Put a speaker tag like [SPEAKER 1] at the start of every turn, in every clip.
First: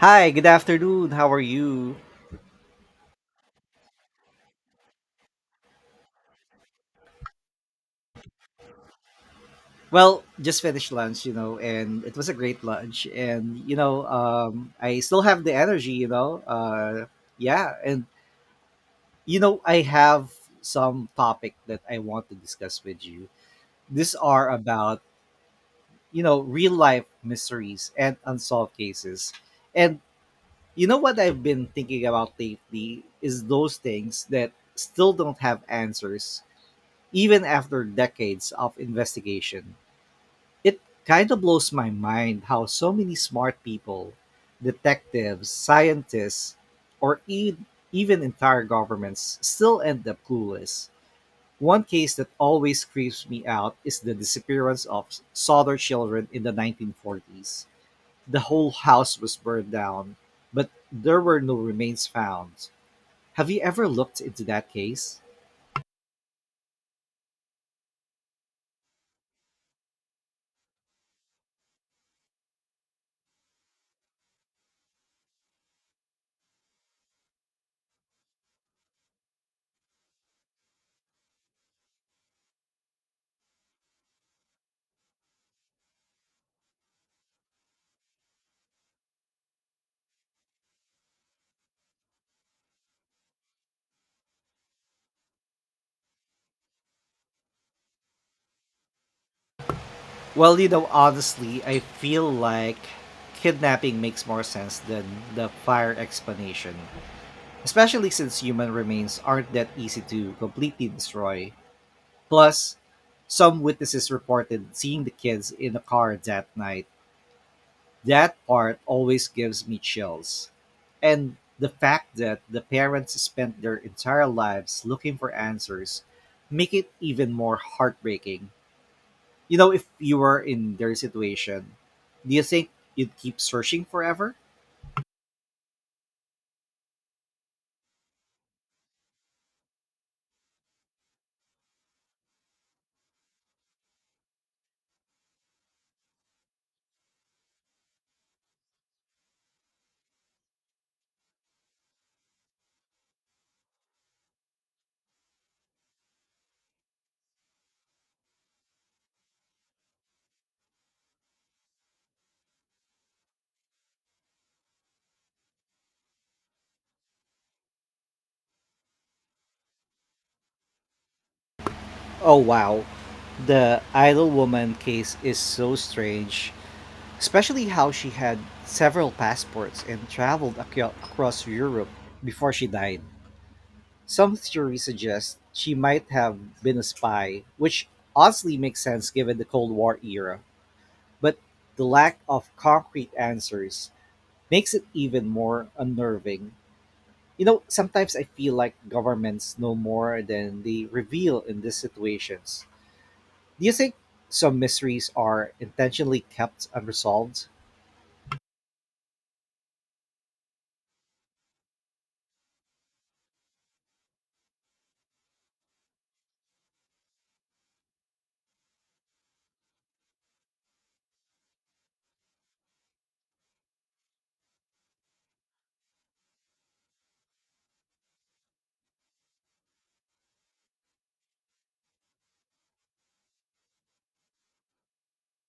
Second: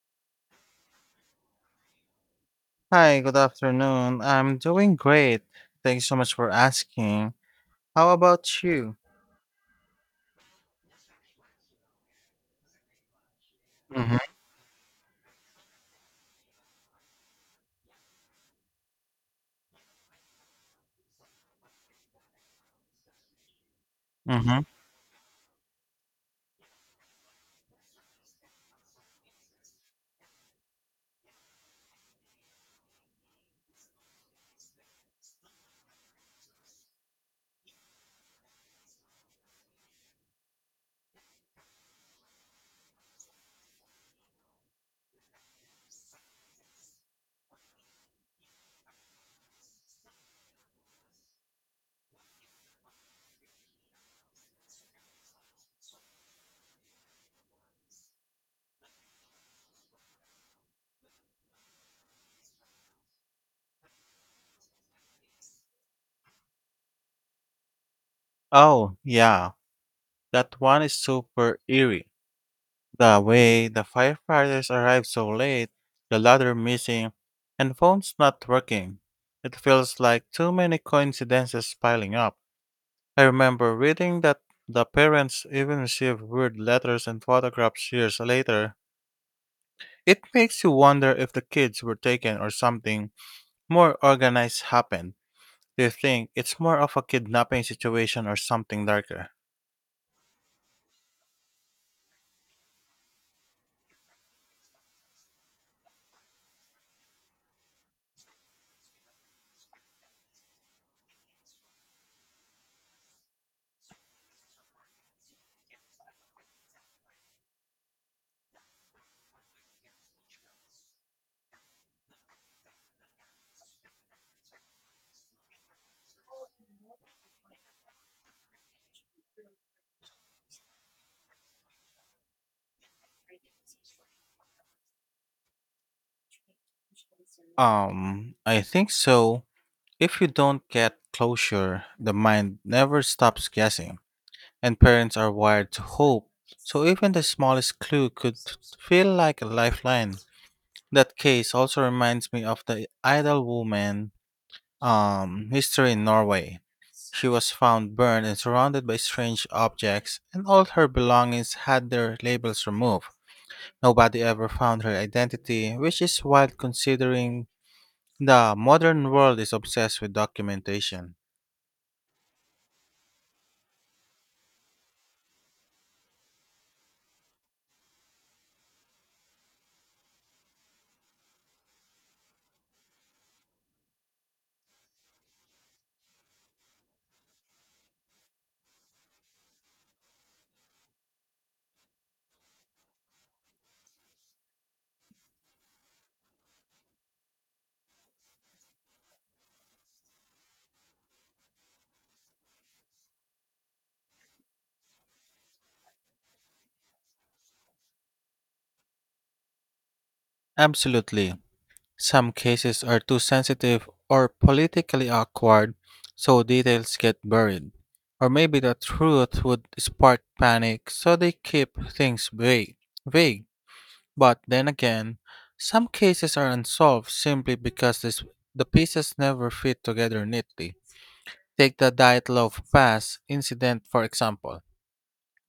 [SPEAKER 1] Hi, good afternoon. How are you?
[SPEAKER 2] Hi, good afternoon. I'm doing great. Thanks so much for asking. How about you?
[SPEAKER 1] Well, just finished lunch, and it was a great lunch. And, you know,
[SPEAKER 2] Mm-hmm.
[SPEAKER 1] um, I still have the energy. Yeah. I have some topic that I want to discuss with you. These are
[SPEAKER 2] Mm-hmm.
[SPEAKER 1] about, real life mysteries and unsolved cases. And, what I've been thinking about lately is those things that still don't have answers, even after decades of investigation. It kind of blows my mind how so many smart people, detectives, scientists, or even entire governments still end up clueless. One case that always creeps me out is the disappearance of solder children in the 1940s. The whole house was burned down, but there were no remains found. Have you ever looked into that case?
[SPEAKER 2] Oh, yeah. That one is super eerie. The way the firefighters arrived so late, the ladder missing, and phones not working. It feels like too many coincidences piling up. I remember reading that the parents even received weird letters and photographs years later. It makes you wonder if the kids were taken or something more organized happened. Do you think it's more of a kidnapping situation or something darker?
[SPEAKER 1] Well, honestly, I feel like kidnapping makes more sense than the fire explanation, especially since human remains aren't that easy to completely destroy. Plus, some witnesses reported seeing the kids in the car that night. That part always gives me chills. And the fact that the parents spent their entire lives looking for answers make it even more heartbreaking. If you were in their situation, do you think you'd keep searching forever?
[SPEAKER 2] I think so. If you don't get closure, the mind never stops guessing, and parents are wired to hope. So even the smallest clue could feel like a lifeline. That case also reminds me of the idle woman history in Norway. She was found burned and surrounded by strange objects, and all her belongings had their labels removed. Nobody ever found her identity, which is wild considering the modern world is obsessed with documentation.
[SPEAKER 1] Oh, wow. The idle woman case is so strange, especially how she had several passports and traveled across Europe before she died. Some theories suggest she might have been a spy, which honestly makes sense given the Cold War era. But the lack of concrete answers makes it even more unnerving. You know, sometimes I feel like governments know more than they reveal in these situations. Do you think some mysteries are intentionally kept unresolved?
[SPEAKER 2] Absolutely. Some cases are too sensitive or politically awkward, so details get buried. Or maybe the truth would spark panic, so they keep things vague. But then again, some cases are unsolved simply because the pieces never fit together neatly. Take the Diet Loaf Pass incident, for example.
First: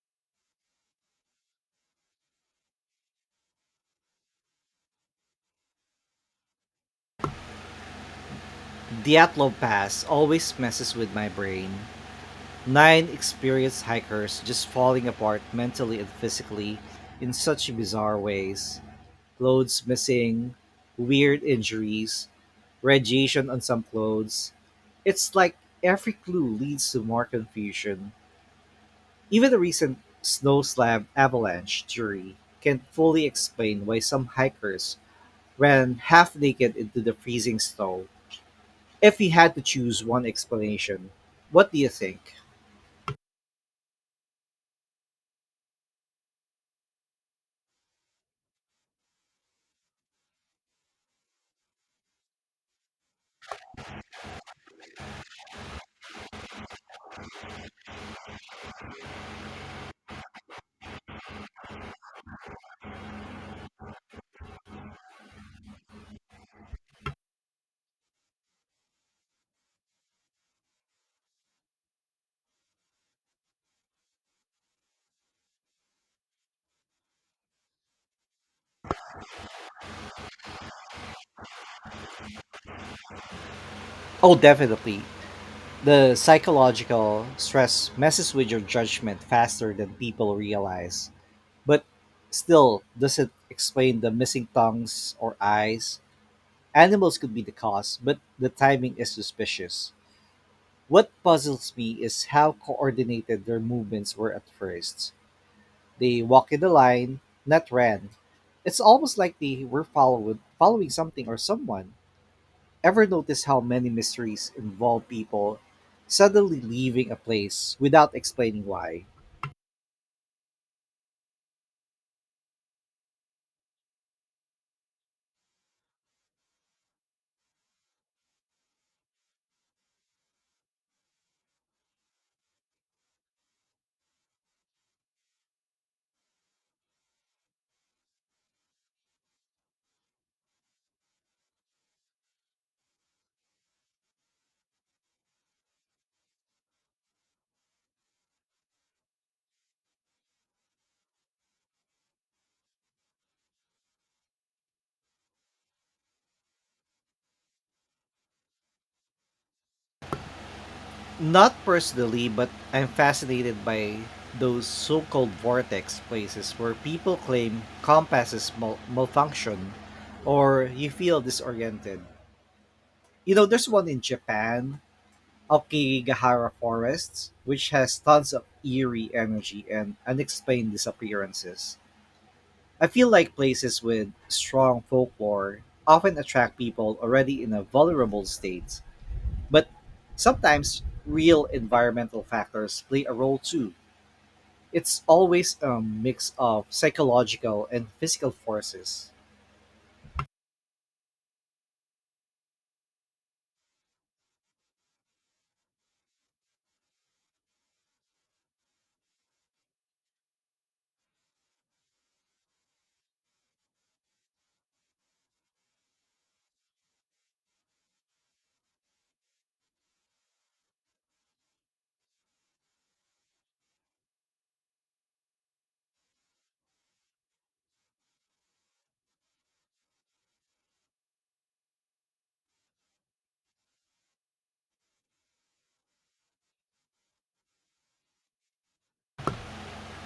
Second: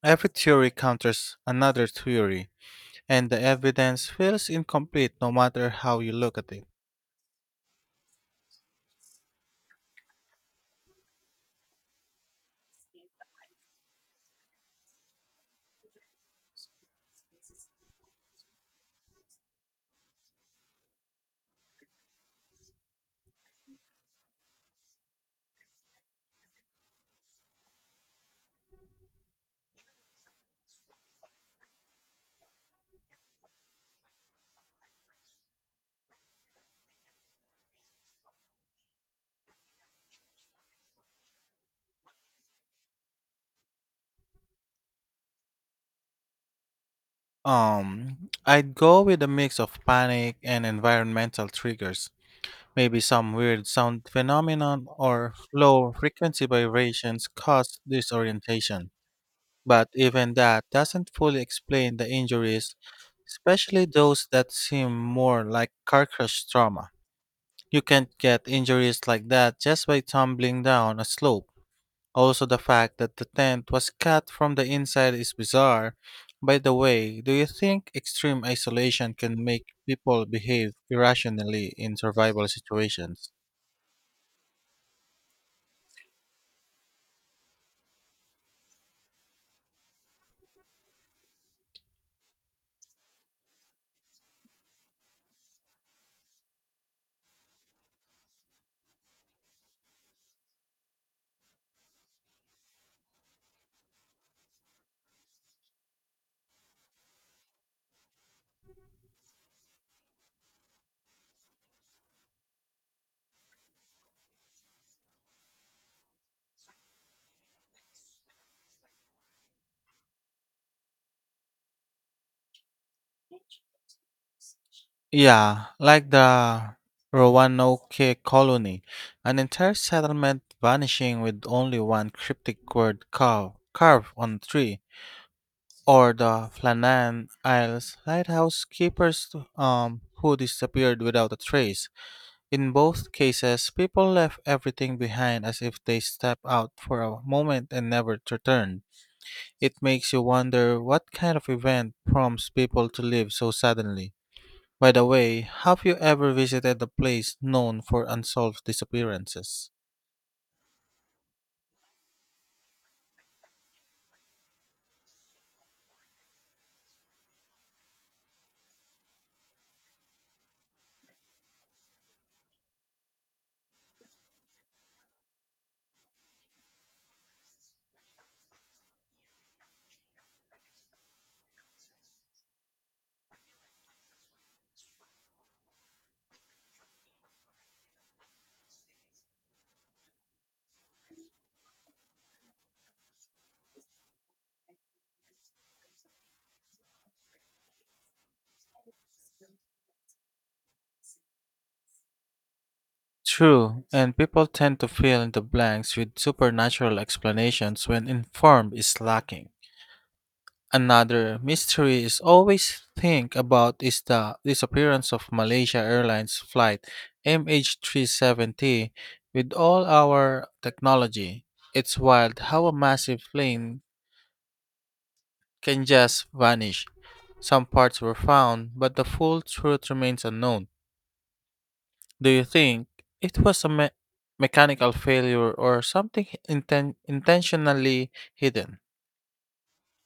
[SPEAKER 2] Every theory counters another theory, and the evidence feels incomplete no matter how you look at it.
[SPEAKER 1] Diatlov Pass always messes with my brain. Nine experienced hikers just falling apart mentally and physically in such bizarre ways. Clothes missing, weird injuries, radiation on some clothes. It's like every clue leads to more confusion. Even the recent snowslam avalanche theory can't fully explain why some hikers ran half naked into the freezing snow. If we had to choose one explanation, what do you think?
[SPEAKER 2] I'd go with a mix of panic and environmental triggers. Maybe some weird sound phenomenon or low frequency vibrations cause disorientation. But even that doesn't fully explain the injuries, especially those that seem more like car crash trauma. You can't get injuries like that just by tumbling down a slope. Also, the fact that the tent was cut from the inside is bizarre. By the way, do you think extreme isolation can make people behave irrationally in survival situations?
[SPEAKER 1] Oh, definitely. The psychological stress messes with your judgment faster than people realize, but still doesn't explain the missing tongues or eyes. Animals could be the cause, but the timing is suspicious. What puzzles me is how coordinated their movements were at first. They walked in a line, not ran. It's almost like they were followed, following something or someone. Ever notice how many mysteries involve people suddenly leaving a place without explaining why?
[SPEAKER 2] Yeah, like the Roanoke colony, an entire settlement vanishing with only one cryptic carved on a tree, or the Flannan Isles lighthouse keepers who disappeared without a trace. In both cases, people left everything behind as if they stepped out for a moment and never returned. It makes you wonder what kind of event prompts people to leave so suddenly. By the way, have you ever visited a place known for unsolved disappearances?
[SPEAKER 1] Not personally, but I'm fascinated by those so called vortex places where people claim compasses malfunction or you feel disoriented. You know, there's one in Japan, Okigahara Forests, which has tons of eerie energy and unexplained disappearances. I feel like places with strong folklore often attract people already in a vulnerable state, but sometimes real environmental factors play a role too. It's always a mix of psychological and physical forces.
[SPEAKER 2] True, and people tend to fill in the blanks with supernatural explanations when informed is lacking. Another mystery is always think about is the disappearance of Malaysia Airlines flight MH370, with all our technology. It's wild how a massive plane can just vanish. Some parts were found, but the full truth remains unknown. Do you think it was a mechanical failure or something intentionally hidden?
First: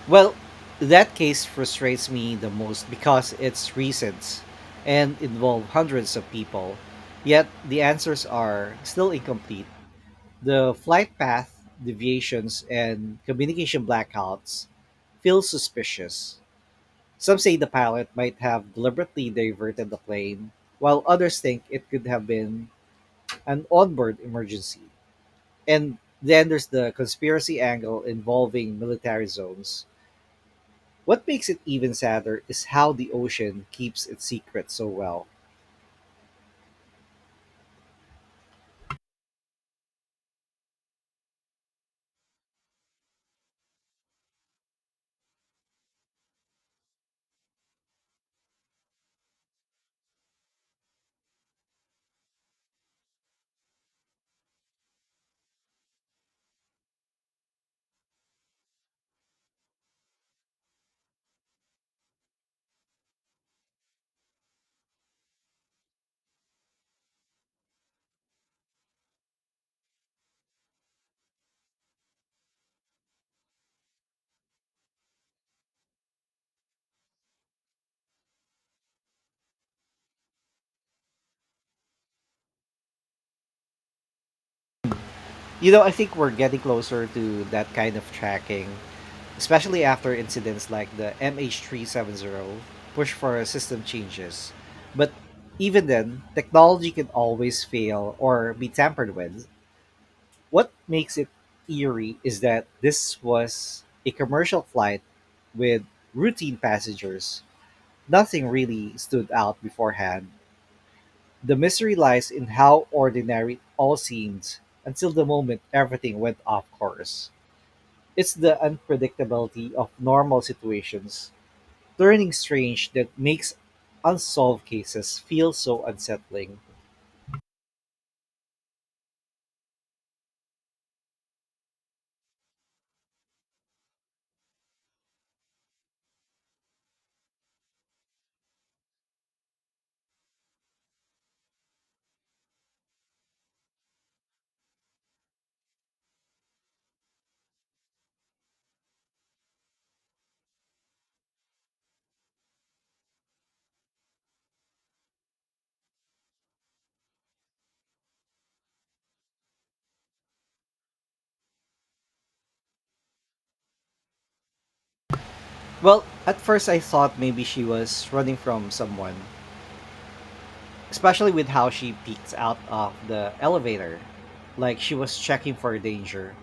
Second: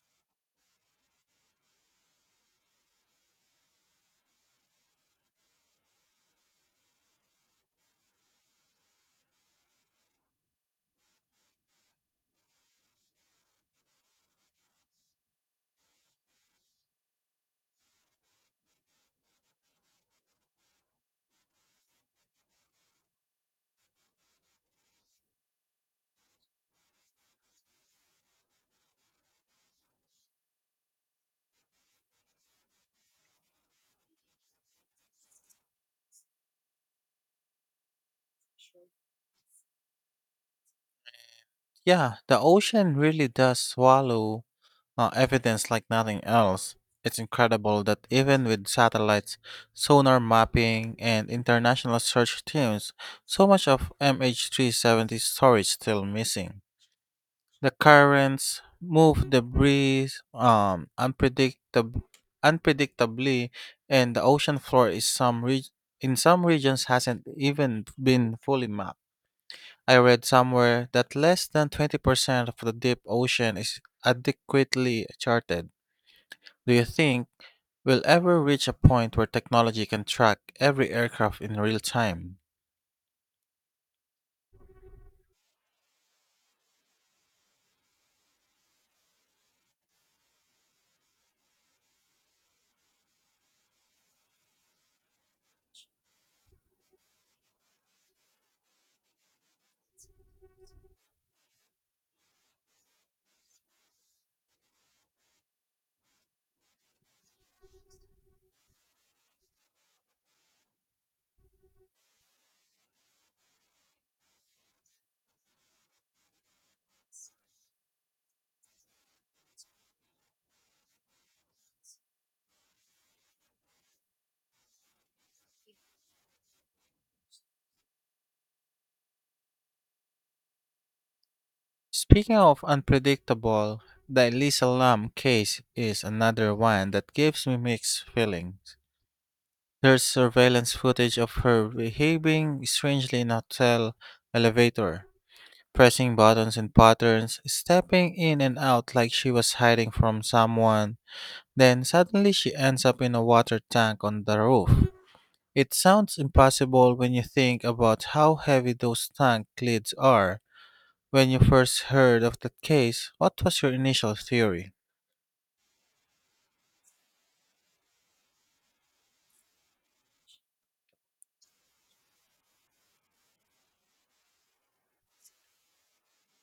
[SPEAKER 1] Well, that case frustrates me the most because it's recent and involved hundreds of people. Yet the answers are still incomplete. The flight path deviations and communication blackouts feel suspicious. Some say the pilot might have deliberately diverted the plane, while others think it could have been an onboard emergency. And then there's the conspiracy angle involving military zones. What makes it even sadder is how the ocean keeps its secrets so well.
[SPEAKER 2] Yeah, the ocean really does swallow evidence like nothing else. It's incredible that even with satellites, sonar mapping, and international search teams, so much of MH370 storage still missing. The currents move debris unpredictably, and the ocean floor in some regions hasn't even been fully mapped. I read somewhere that less than 20% of the deep ocean is adequately charted. Do you think we'll ever reach a point where technology can track every aircraft in real time?
[SPEAKER 1] You know, I think we're getting closer to that kind of tracking, especially after incidents like the MH370 push for system changes. But even then, technology can always fail or be tampered with. What makes it eerie is that this was a commercial flight with routine passengers. Nothing really stood out beforehand. The mystery lies in how ordinary it all seems until the moment everything went off course. It's the unpredictability of normal situations turning strange that makes unsolved cases feel so unsettling.
[SPEAKER 2] Speaking of unpredictable, the Elisa Lam case is another one that gives me mixed feelings. There's surveillance footage of her behaving strangely in a hotel elevator, pressing buttons in patterns, stepping in and out like she was hiding from someone. Then suddenly she ends up in a water tank on the roof. It sounds impossible when you think about how heavy those tank lids are. When you first heard of that case, what was your initial theory?
[SPEAKER 1] Well, at first I thought maybe she was running from someone, especially with how she peeks out of the elevator, like she was checking for danger.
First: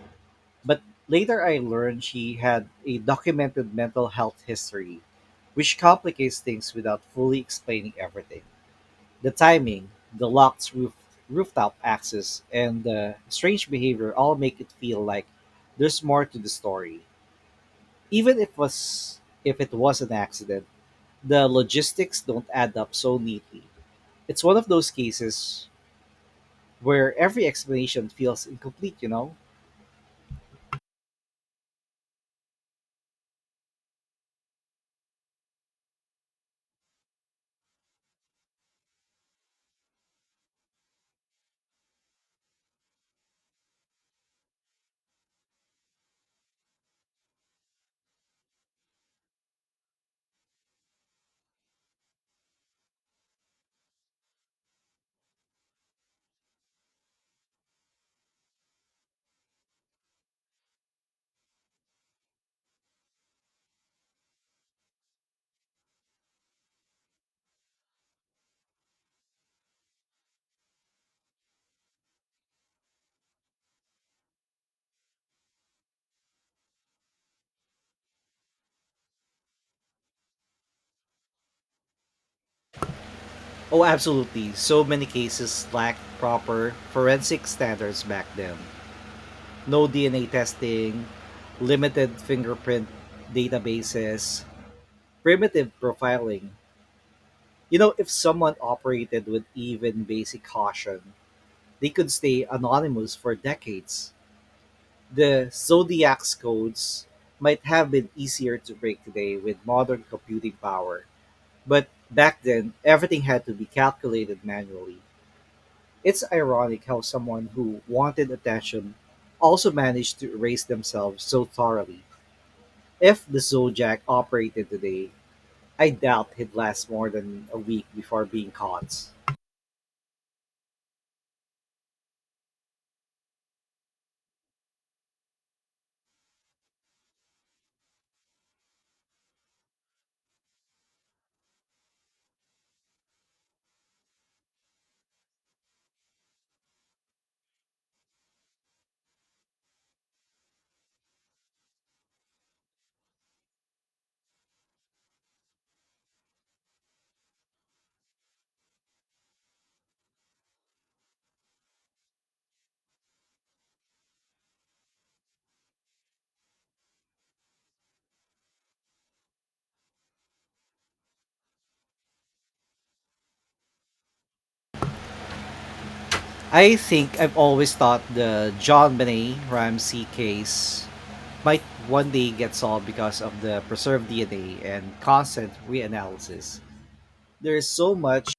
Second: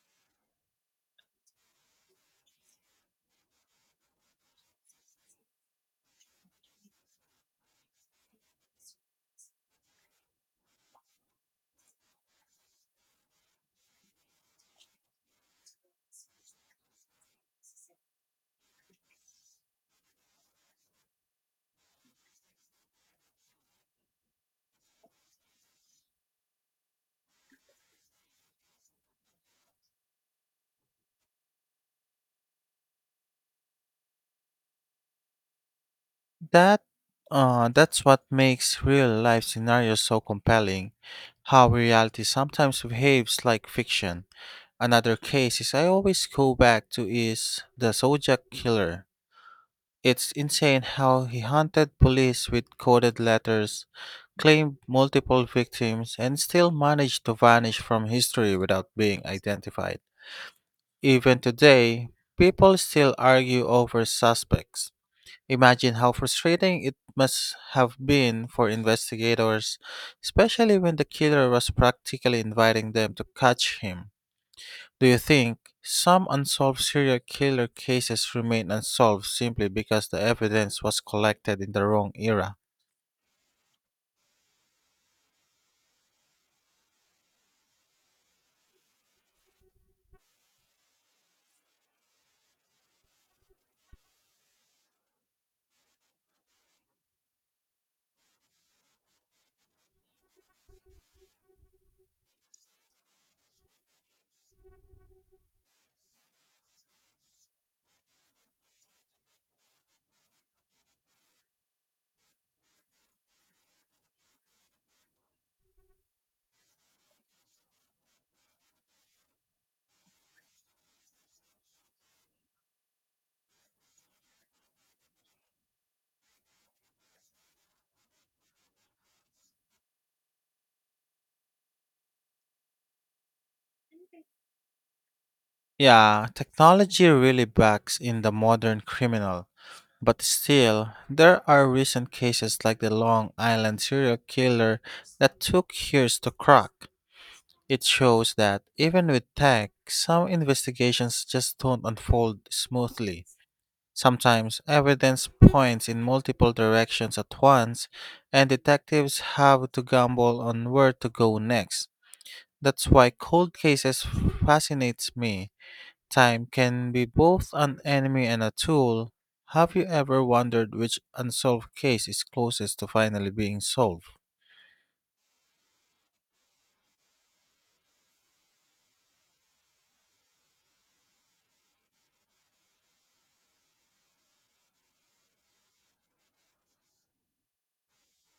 [SPEAKER 1] But later I learned she had a documented mental health history, which complicates things without fully explaining everything. The timing, the locked roof, rooftop access, and the strange behavior all make it feel like there's more to the story. Even if was if it was an accident, the logistics don't add up so neatly. It's one of those cases where every explanation feels incomplete, you know?
[SPEAKER 2] That that's what makes real life scenarios so compelling, how reality sometimes behaves like fiction. Another case is I always go back to is the Zodiac Killer. It's insane how he hunted police with coded letters, claimed multiple victims, and still managed to vanish from history without being identified. Even today, people still argue over suspects. Imagine how frustrating it must have been for investigators, especially when the killer was practically inviting them to catch him. Do you think some unsolved serial killer cases remain unsolved simply because the evidence was collected in the wrong era?
[SPEAKER 1] Oh, absolutely. So many cases lacked proper forensic standards back then. No DNA testing, limited fingerprint databases, primitive profiling. You know, if someone operated with even basic caution, they could stay anonymous for decades. The Zodiac's codes might have been easier to break today with modern computing power, but back then everything had to be calculated manually. It's ironic how someone who wanted attention also managed to erase themselves so thoroughly. If the Zodiac operated today, I doubt he'd last more than a week before being caught.
[SPEAKER 2] Yeah, technology really backs in the modern criminal, but still, there are recent cases like the Long Island serial killer that took years to crack. It shows that even with tech, some investigations just don't unfold smoothly. Sometimes evidence points in multiple directions at once, and detectives have to gamble on where to go next. That's why cold cases fascinates me. Time can be both an enemy and a tool. Have you ever wondered which unsolved case is closest to finally being solved?
[SPEAKER 1] I think I've always thought the John Benet Ramsey case might one day get solved because of the preserved DNA and constant reanalysis. There is so much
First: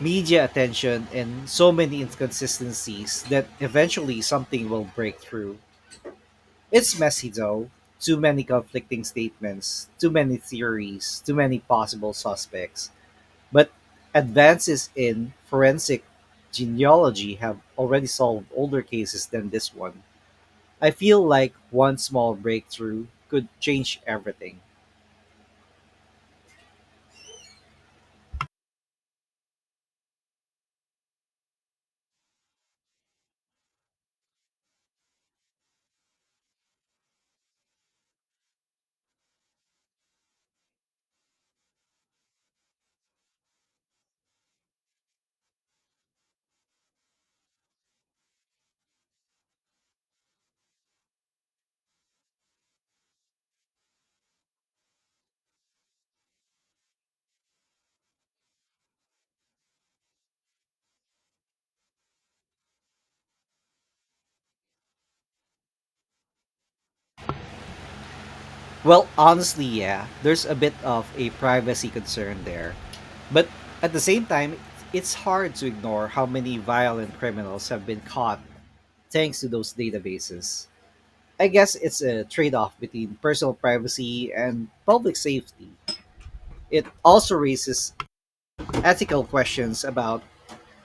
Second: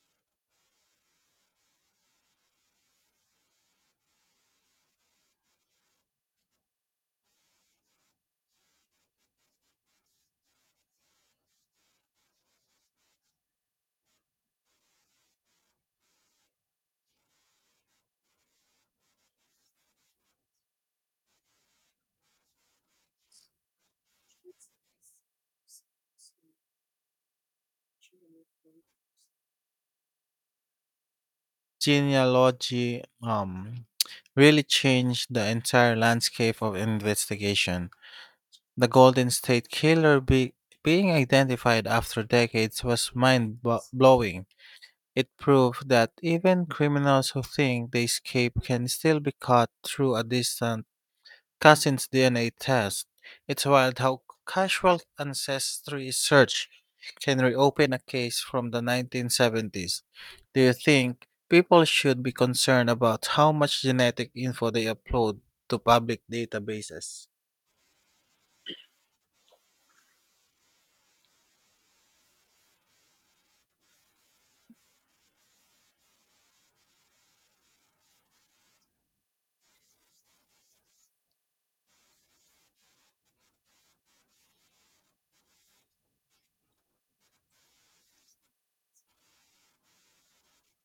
[SPEAKER 1] media attention and so many inconsistencies that eventually something will break through. It's messy though. Too many conflicting statements, too many theories, too many possible suspects. But advances in forensic genealogy have already solved older cases than this one. I feel like one small breakthrough could change everything.
[SPEAKER 2] Genealogy really changed the entire landscape of investigation. The Golden State Killer being identified after decades was mind blowing. It proved that even criminals who think they escape can still be caught through a distant cousin's DNA test. It's wild how casual ancestry search can reopen a case from the 1970s. Do you think people should be concerned about how much genetic info they upload to public databases?
[SPEAKER 1] Well, honestly, yeah, there's a bit of a privacy concern there. But at the same time, it's hard to ignore how many violent criminals have been caught thanks to those databases. I guess it's a trade off between personal privacy and public safety. It also raises ethical questions about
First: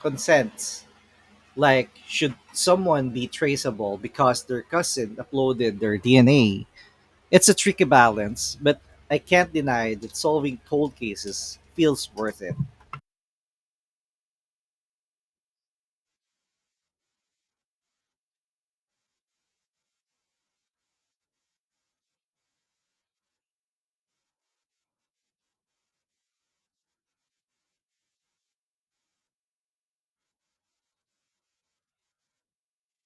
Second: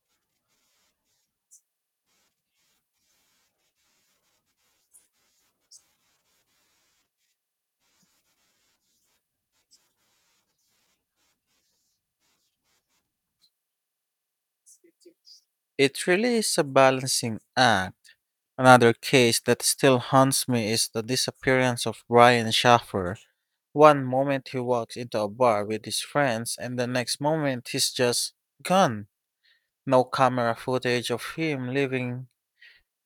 [SPEAKER 1] consent. Like, should someone be traceable because their cousin uploaded their DNA? It's a tricky balance, but I can't deny that solving cold cases feels worth it.
[SPEAKER 2] It really is a balancing act. Another case that still haunts me is the disappearance of Brian Schaffer. One moment he walks into a bar with his friends, and the next moment he's just gone. No camera footage of him leaving,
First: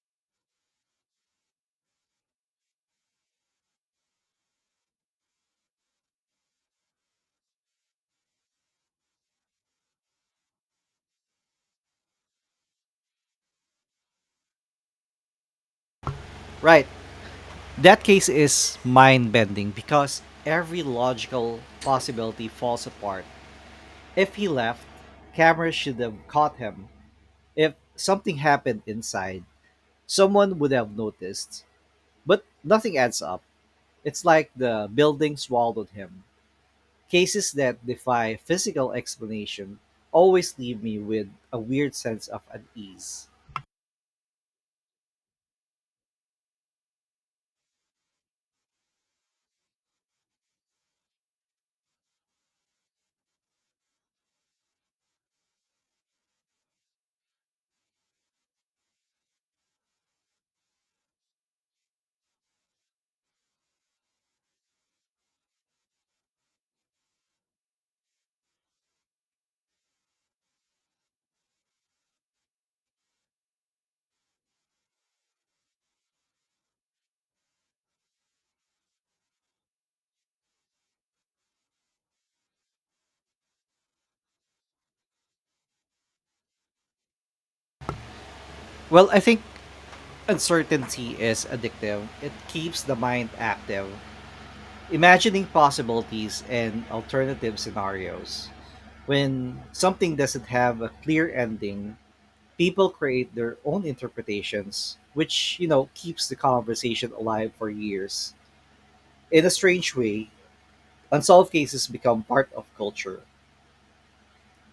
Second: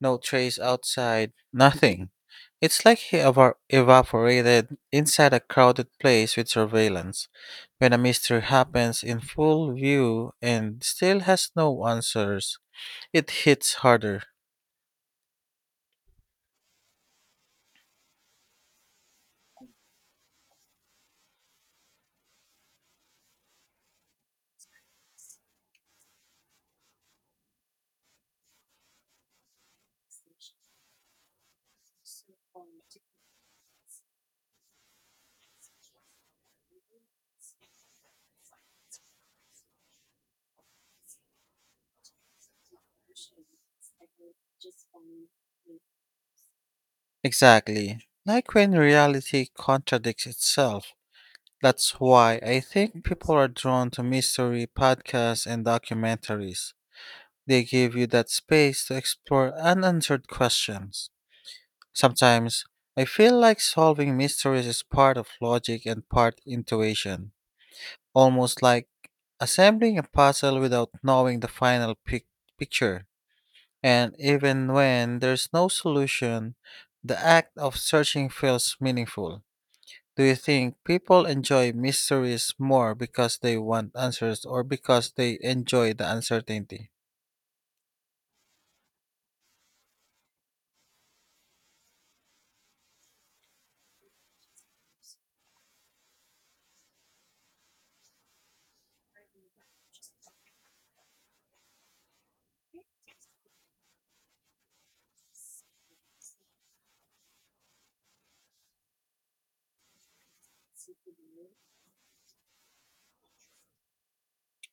[SPEAKER 2] no trace outside, nothing. It's like he evaporated inside a crowded place with surveillance. When a mystery happens in full view and still has no answers, it hits harder.
[SPEAKER 1] Right, that case is mind bending because every logical possibility falls apart. If he left, cameras should have caught him. If something happened inside, someone would have noticed. But nothing adds up. It's like the building swallowed him. Cases that defy physical explanation always leave me with a weird sense of unease.
[SPEAKER 2] Exactly. Like when reality contradicts itself. That's why I think people are drawn to mystery podcasts and documentaries. They give you that space to explore unanswered questions. Sometimes I feel like solving mysteries is part of logic and part intuition, almost like assembling a puzzle without knowing the final picture. And even when there's no solution, the act of searching feels meaningful. Do you think people enjoy mysteries more because they want answers or because they enjoy the uncertainty?
[SPEAKER 1] Well, I think uncertainty is addictive. It keeps the mind active, imagining possibilities and alternative scenarios. When something doesn't have a clear ending, people create their own interpretations, which, keeps the conversation alive for years. In a strange way, unsolved cases become part of culture,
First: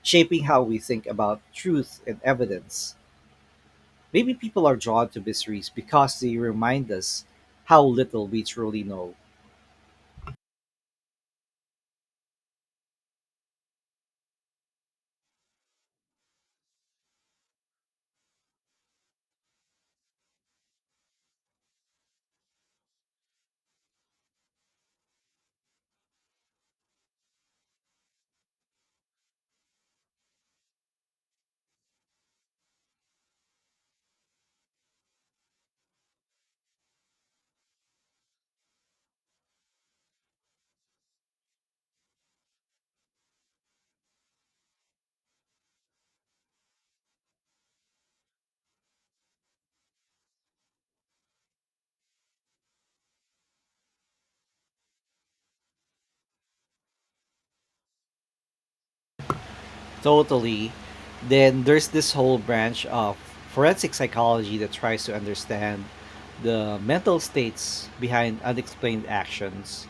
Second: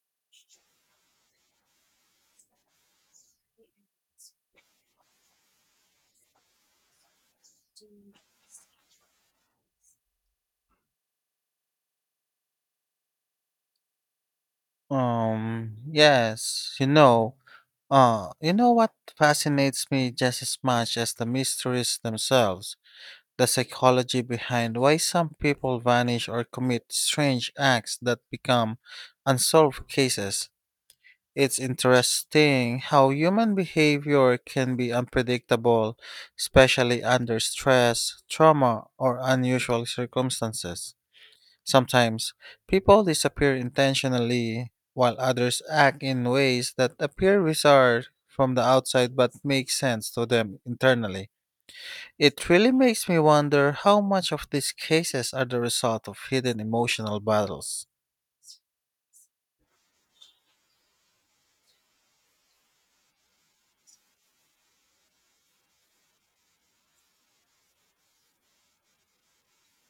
[SPEAKER 1] shaping how we think about truth and evidence. Maybe people are drawn to mysteries because they remind us how little we truly know.
[SPEAKER 2] Um, yes, you know, you know what fascinates me just as much as the mysteries themselves? The psychology behind why some people vanish or commit strange acts that become unsolved cases. It's interesting how human behavior can be unpredictable, especially under stress, trauma, or unusual circumstances. Sometimes people disappear intentionally, while others act in ways that appear bizarre from the outside but make sense to them internally. It really makes me wonder how much of these cases are the result of hidden emotional battles.
[SPEAKER 1] Totally. Then there's this whole branch of forensic psychology that tries to understand the mental states behind unexplained actions.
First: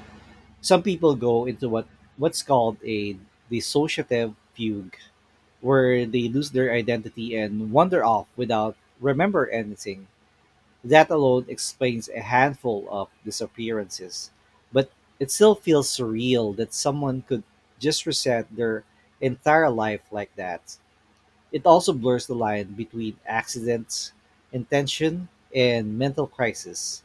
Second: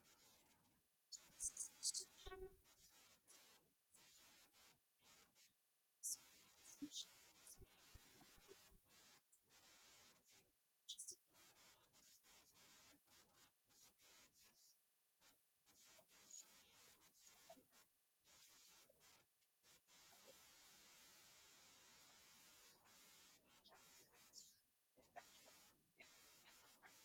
[SPEAKER 1] Some people go into what's called a dissociative fugue where they lose their identity and wander off without remember anything. That alone explains a handful of disappearances, but it still feels surreal that someone could just reset their entire life like that. It also blurs the line between accidents, intention, and mental crisis.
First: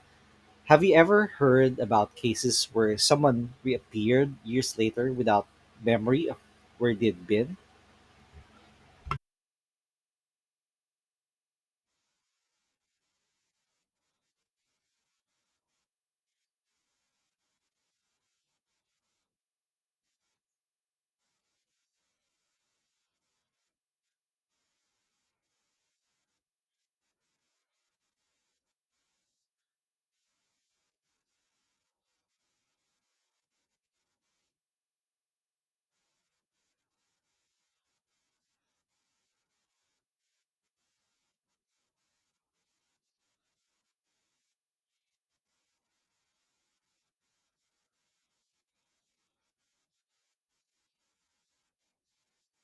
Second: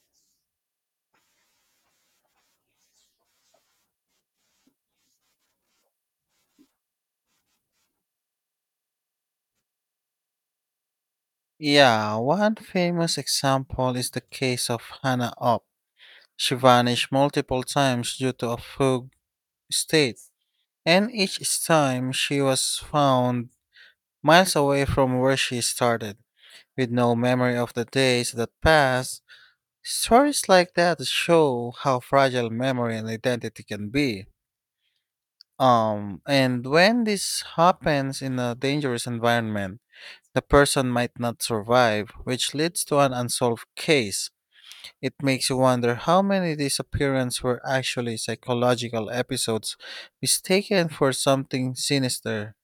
[SPEAKER 1] Have you ever heard about cases where someone reappeared years later without memory of where they'd been?
[SPEAKER 2] Yeah, one famous example is the case of Hannah Up. She vanished multiple times due to a fog state, and each time she was found miles away from where she started, with no memory of the days that passed. Stories like that show how fragile memory and identity can be. And when this happens in a dangerous environment, the person might not survive, which leads to an unsolved case. It makes you wonder how many disappearances were actually psychological episodes mistaken for something sinister.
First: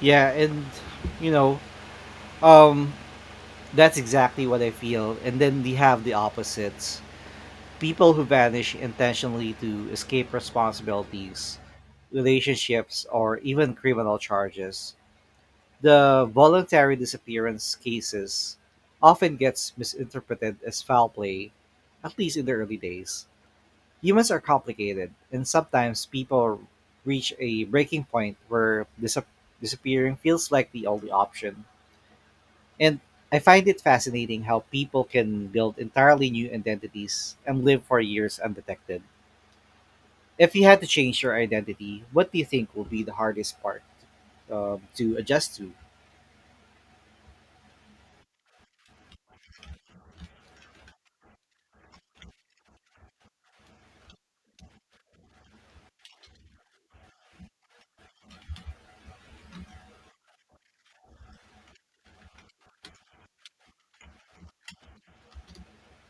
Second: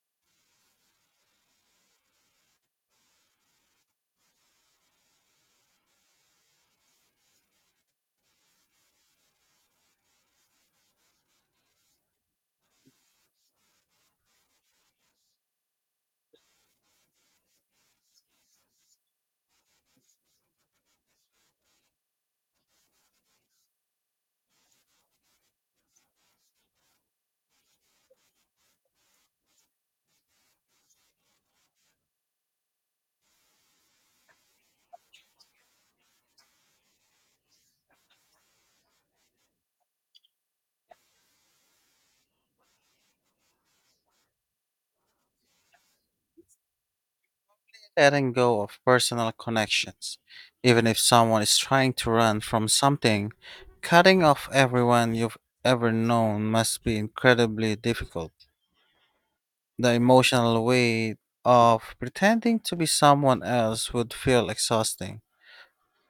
[SPEAKER 1] Yeah, and you know, um, that's exactly what I feel. And then we have the opposites people who vanish intentionally to escape responsibilities, relationships, or even criminal charges. The voluntary disappearance cases often gets misinterpreted as foul play, at least in the early days. Humans are complicated, and sometimes people reach a breaking point where disappearing feels like the only option. And I find it fascinating how people can build entirely new identities and live for years undetected. If you had to change your identity, what do you think will be the hardest part to adjust to?
[SPEAKER 2] Letting go of personal connections. Even if someone is trying to run from something, cutting off everyone you've ever known must be incredibly difficult. The emotional weight of pretending to be someone else would feel exhausting.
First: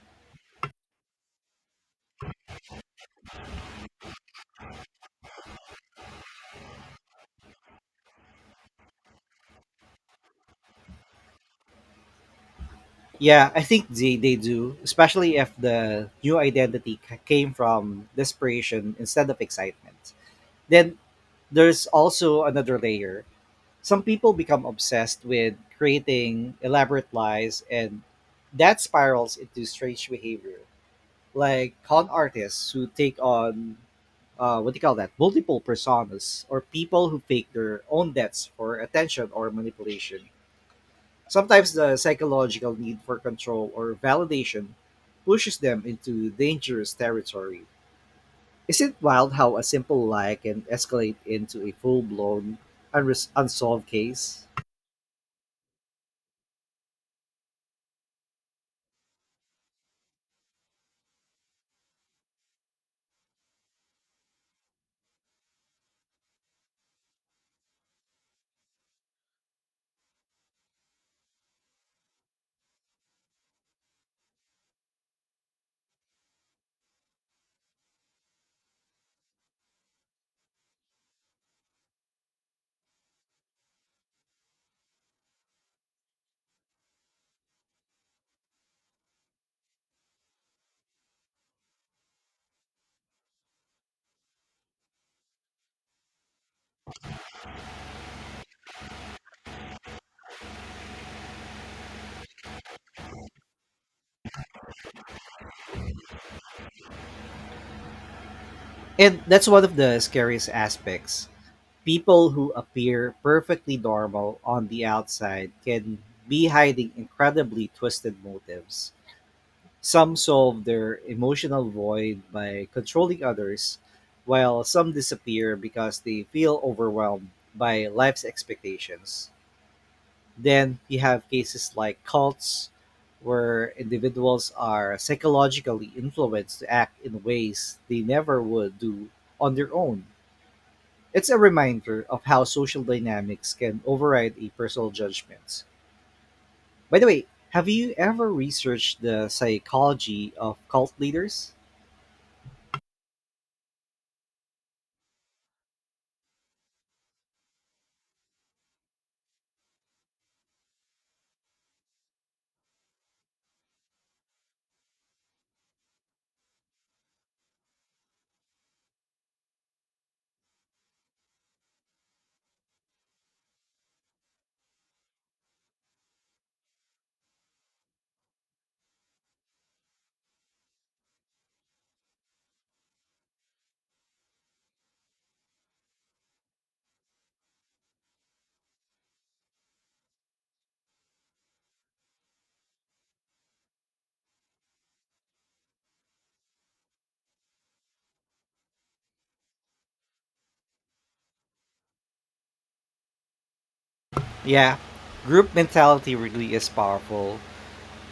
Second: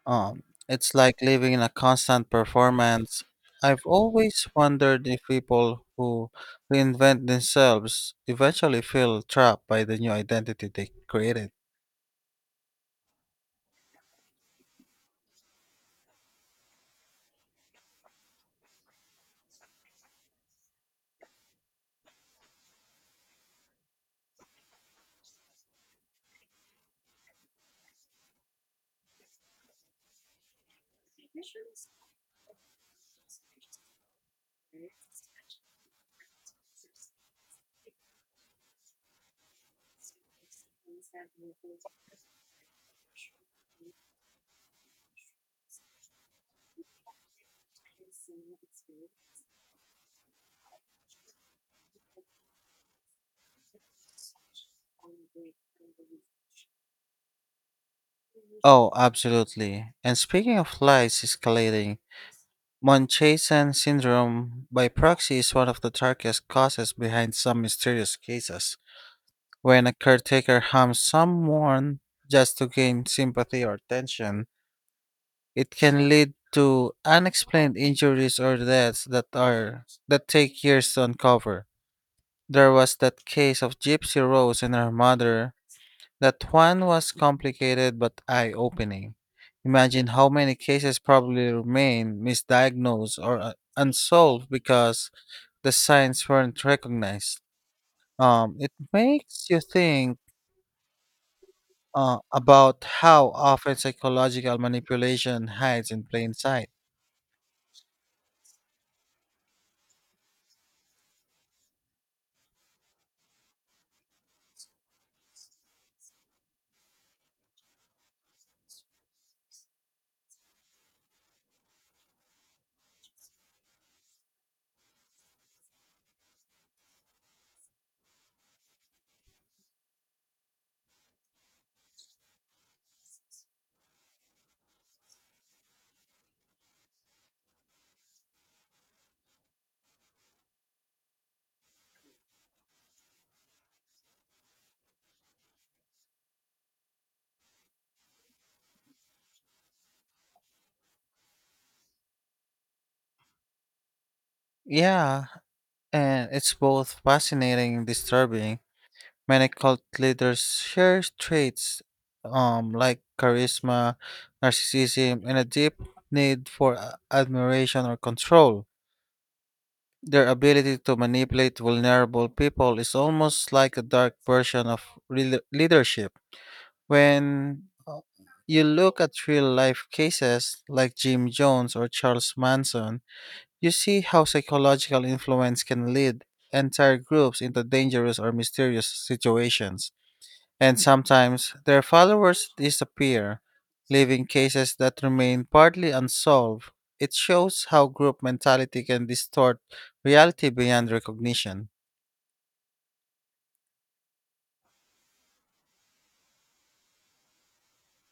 [SPEAKER 2] Um, it's like living in a constant performance. I've always wondered if people who reinvent themselves eventually feel trapped by the new identity they created.
[SPEAKER 1] Yeah, I think they do, especially if the new identity came from desperation instead of excitement. Then there's also another layer. Some people become obsessed with creating elaborate lies, and that spirals into strange behavior, like con artists who take on what do you call that? Multiple personas, or people who fake their own deaths for attention or manipulation. Sometimes the psychological need for control or validation pushes them into dangerous territory. Is it wild how a simple lie can escalate into a full blown, unsolved case?
[SPEAKER 2] Oh, absolutely. And speaking of lies escalating, Munchausen syndrome by proxy is one of the darkest causes behind some mysterious cases. When a caretaker harms someone just to gain sympathy or attention, it can lead to unexplained injuries or deaths that take years to uncover. There was that case of Gypsy Rose and her mother. That one was complicated but eye-opening. Imagine how many cases probably remain misdiagnosed or unsolved because the signs weren't recognized. It makes you think about how often psychological manipulation hides in plain sight.
[SPEAKER 1] And that's one of the scariest aspects. People who appear perfectly normal on the outside can be hiding incredibly twisted motives. Some solve their emotional void by controlling others, while some disappear because they feel overwhelmed by life's expectations. Then you have cases like cults, where individuals are psychologically influenced to act in ways they never would do on their own. It's a reminder of how social dynamics can override a personal judgments. By the way, have you ever researched the psychology of cult leaders?
[SPEAKER 2] Yeah, and it's both fascinating and disturbing. Many cult leaders share traits like charisma, narcissism, and a deep need for admiration or control. Their ability to manipulate vulnerable people is almost like a dark version of leadership. When you look at real life cases like Jim Jones or Charles Manson, you see how psychological influence can lead entire groups into dangerous or mysterious situations. And sometimes their followers disappear, leaving cases that remain partly unsolved. It shows how group mentality can distort reality beyond recognition.
[SPEAKER 1] Yeah, group mentality really is powerful.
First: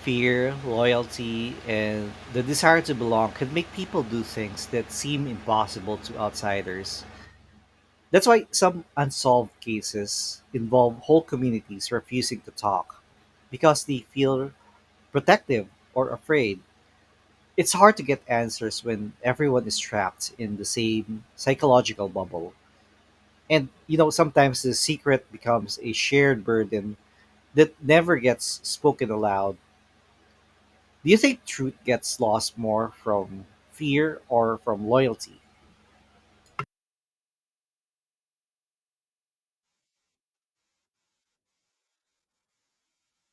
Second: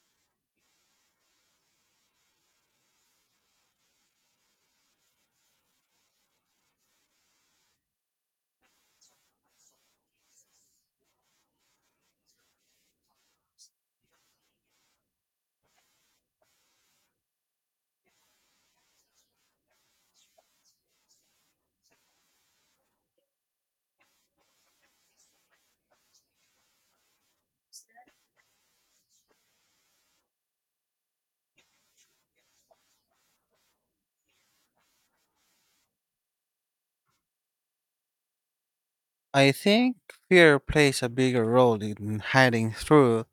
[SPEAKER 1] Fear, loyalty, and the desire to belong can make people do things that seem impossible to outsiders. That's why some unsolved cases involve whole communities refusing to talk because they feel protective or afraid. It's hard to get answers when everyone is trapped in the same psychological bubble. And, sometimes the secret becomes a shared burden that never gets spoken aloud. Do you think truth gets lost more from fear or from loyalty?
[SPEAKER 2] I think fear plays a bigger role in hiding truth.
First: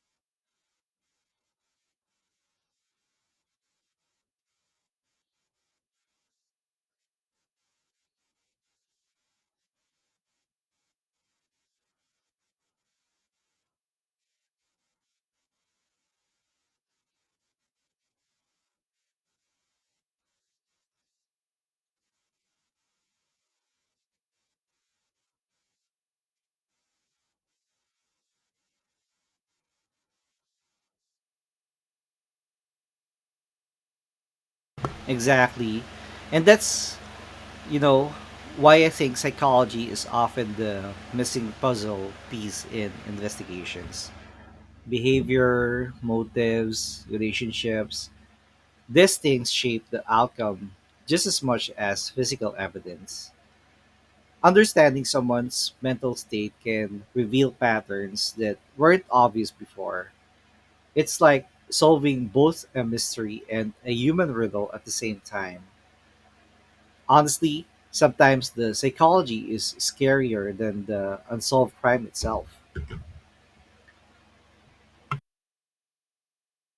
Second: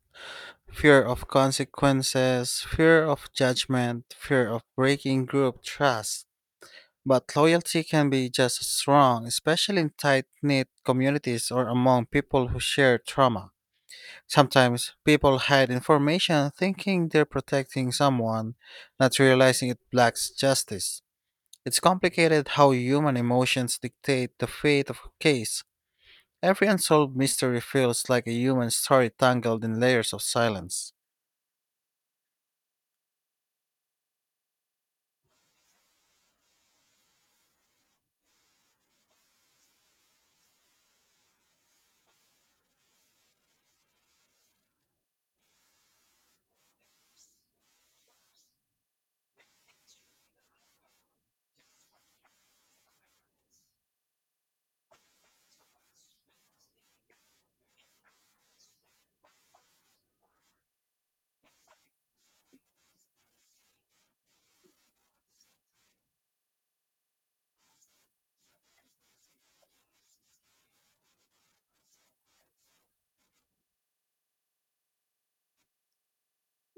[SPEAKER 2] Fear of consequences, fear of judgment, fear of breaking group trust. But loyalty can be just as strong, especially in tight knit communities or among people who share trauma. Sometimes people hide information thinking they're protecting someone, not realizing it lacks justice. It's complicated how human emotions dictate the fate of a case. Every unsolved mystery feels like a human story tangled in layers of silence.
[SPEAKER 1] Exactly. And that's, you know, why I think psychology is often the missing puzzle piece in investigations. Behavior, motives, relationships, these things shape the outcome just as much as physical evidence. Understanding someone's mental state can reveal patterns that weren't obvious before. It's like solving both a mystery and a human riddle at the same time. Honestly, sometimes the psychology is scarier than the unsolved crime itself.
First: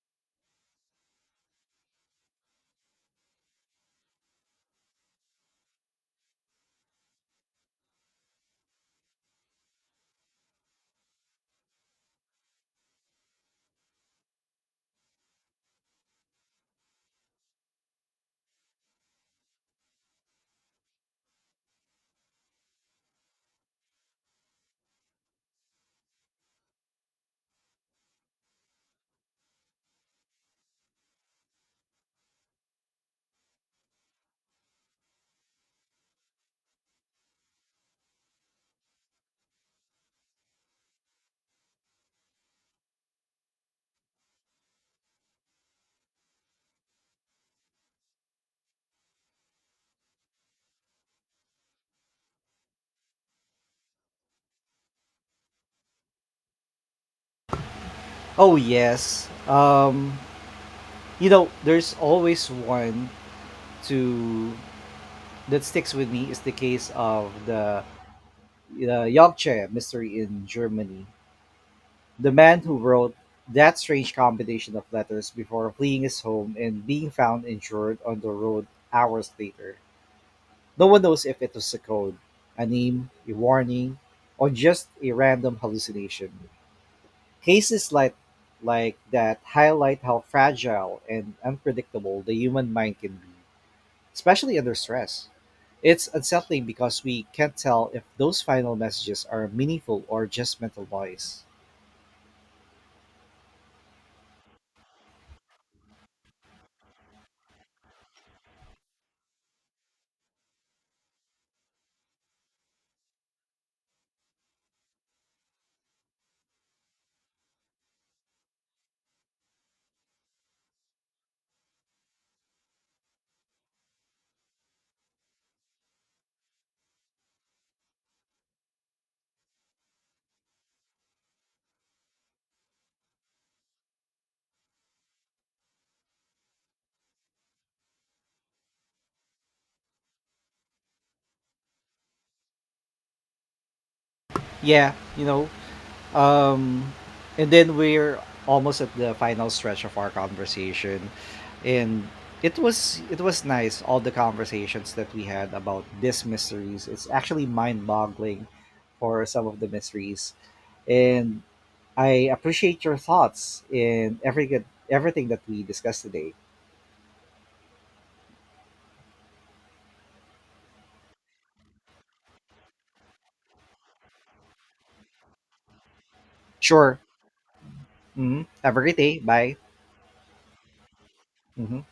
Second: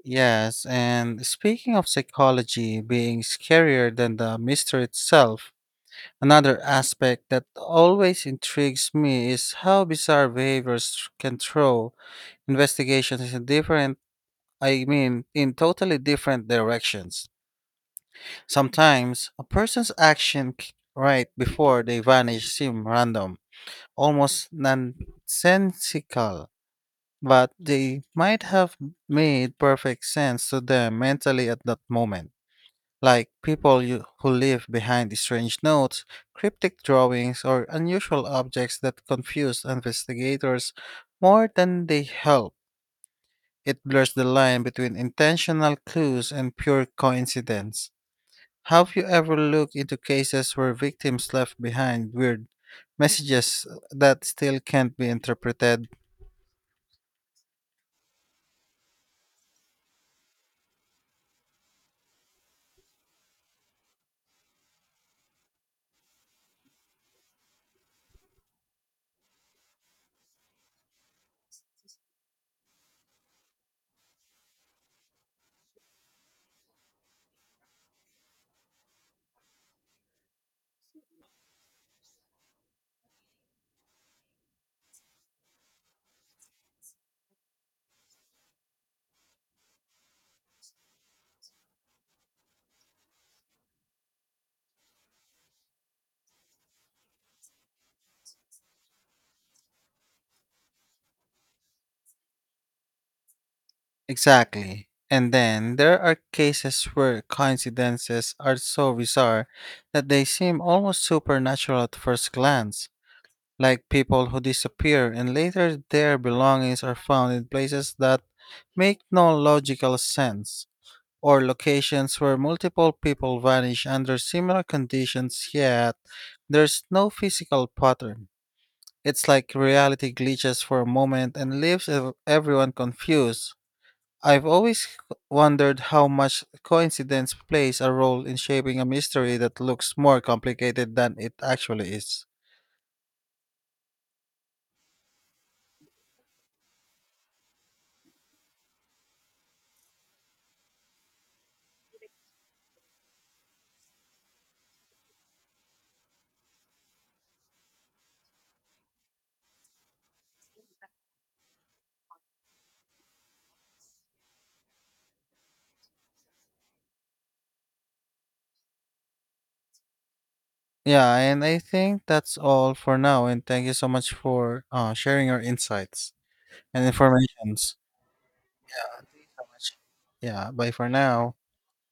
[SPEAKER 2] Yes, and speaking of psychology being scarier than the mystery itself, another aspect that always intrigues me is how bizarre behaviors can throw investigations in in totally different directions. Sometimes a person's right before they vanish seem random, almost nonsensical, but they might have made perfect sense to them mentally at that moment, like who leave behind strange notes, cryptic drawings, or unusual objects that confuse investigators more than they help. It blurs the line between intentional clues and pure coincidence. Have you ever looked into cases where victims left behind weird messages that still can't be interpreted?
[SPEAKER 1] Oh, yes. There's always one to that sticks with me is the case of the Yorkshire Mystery in Germany, the man who wrote that strange combination of letters before fleeing his home and being found injured on the road hours later. No one knows if it was a code, a name, a warning, or just a random hallucination. Cases like that highlight how fragile and unpredictable the human mind can be especially under stress. It's unsettling because we can't tell if those final messages are meaningful or just mental noise.
[SPEAKER 2] Exactly. And then there are cases where coincidences are so bizarre that they seem almost supernatural at first glance, like people who disappear and later their belongings are found in places that make no logical sense, or locations where multiple people vanish under similar conditions yet there's no physical pattern. It's like reality glitches for a moment and leaves everyone confused. I've always c- wondered how much coincidence plays a role in shaping a mystery that looks more complicated than it actually is.
[SPEAKER 1] Yeah, um, and then we're almost at the final stretch of our conversation, and it was nice all the conversations that we had about these mysteries. It's actually mind-boggling for some of the mysteries, and I appreciate your thoughts in everything that we discussed today.
[SPEAKER 2] Yeah, and I think that's all for now. And thank you so much for sharing your insights and
[SPEAKER 1] Sure,
[SPEAKER 2] informations.
[SPEAKER 1] Mhm. Have a great day. Bye.
[SPEAKER 2] Yeah, bye for now.
[SPEAKER 1] Mhm.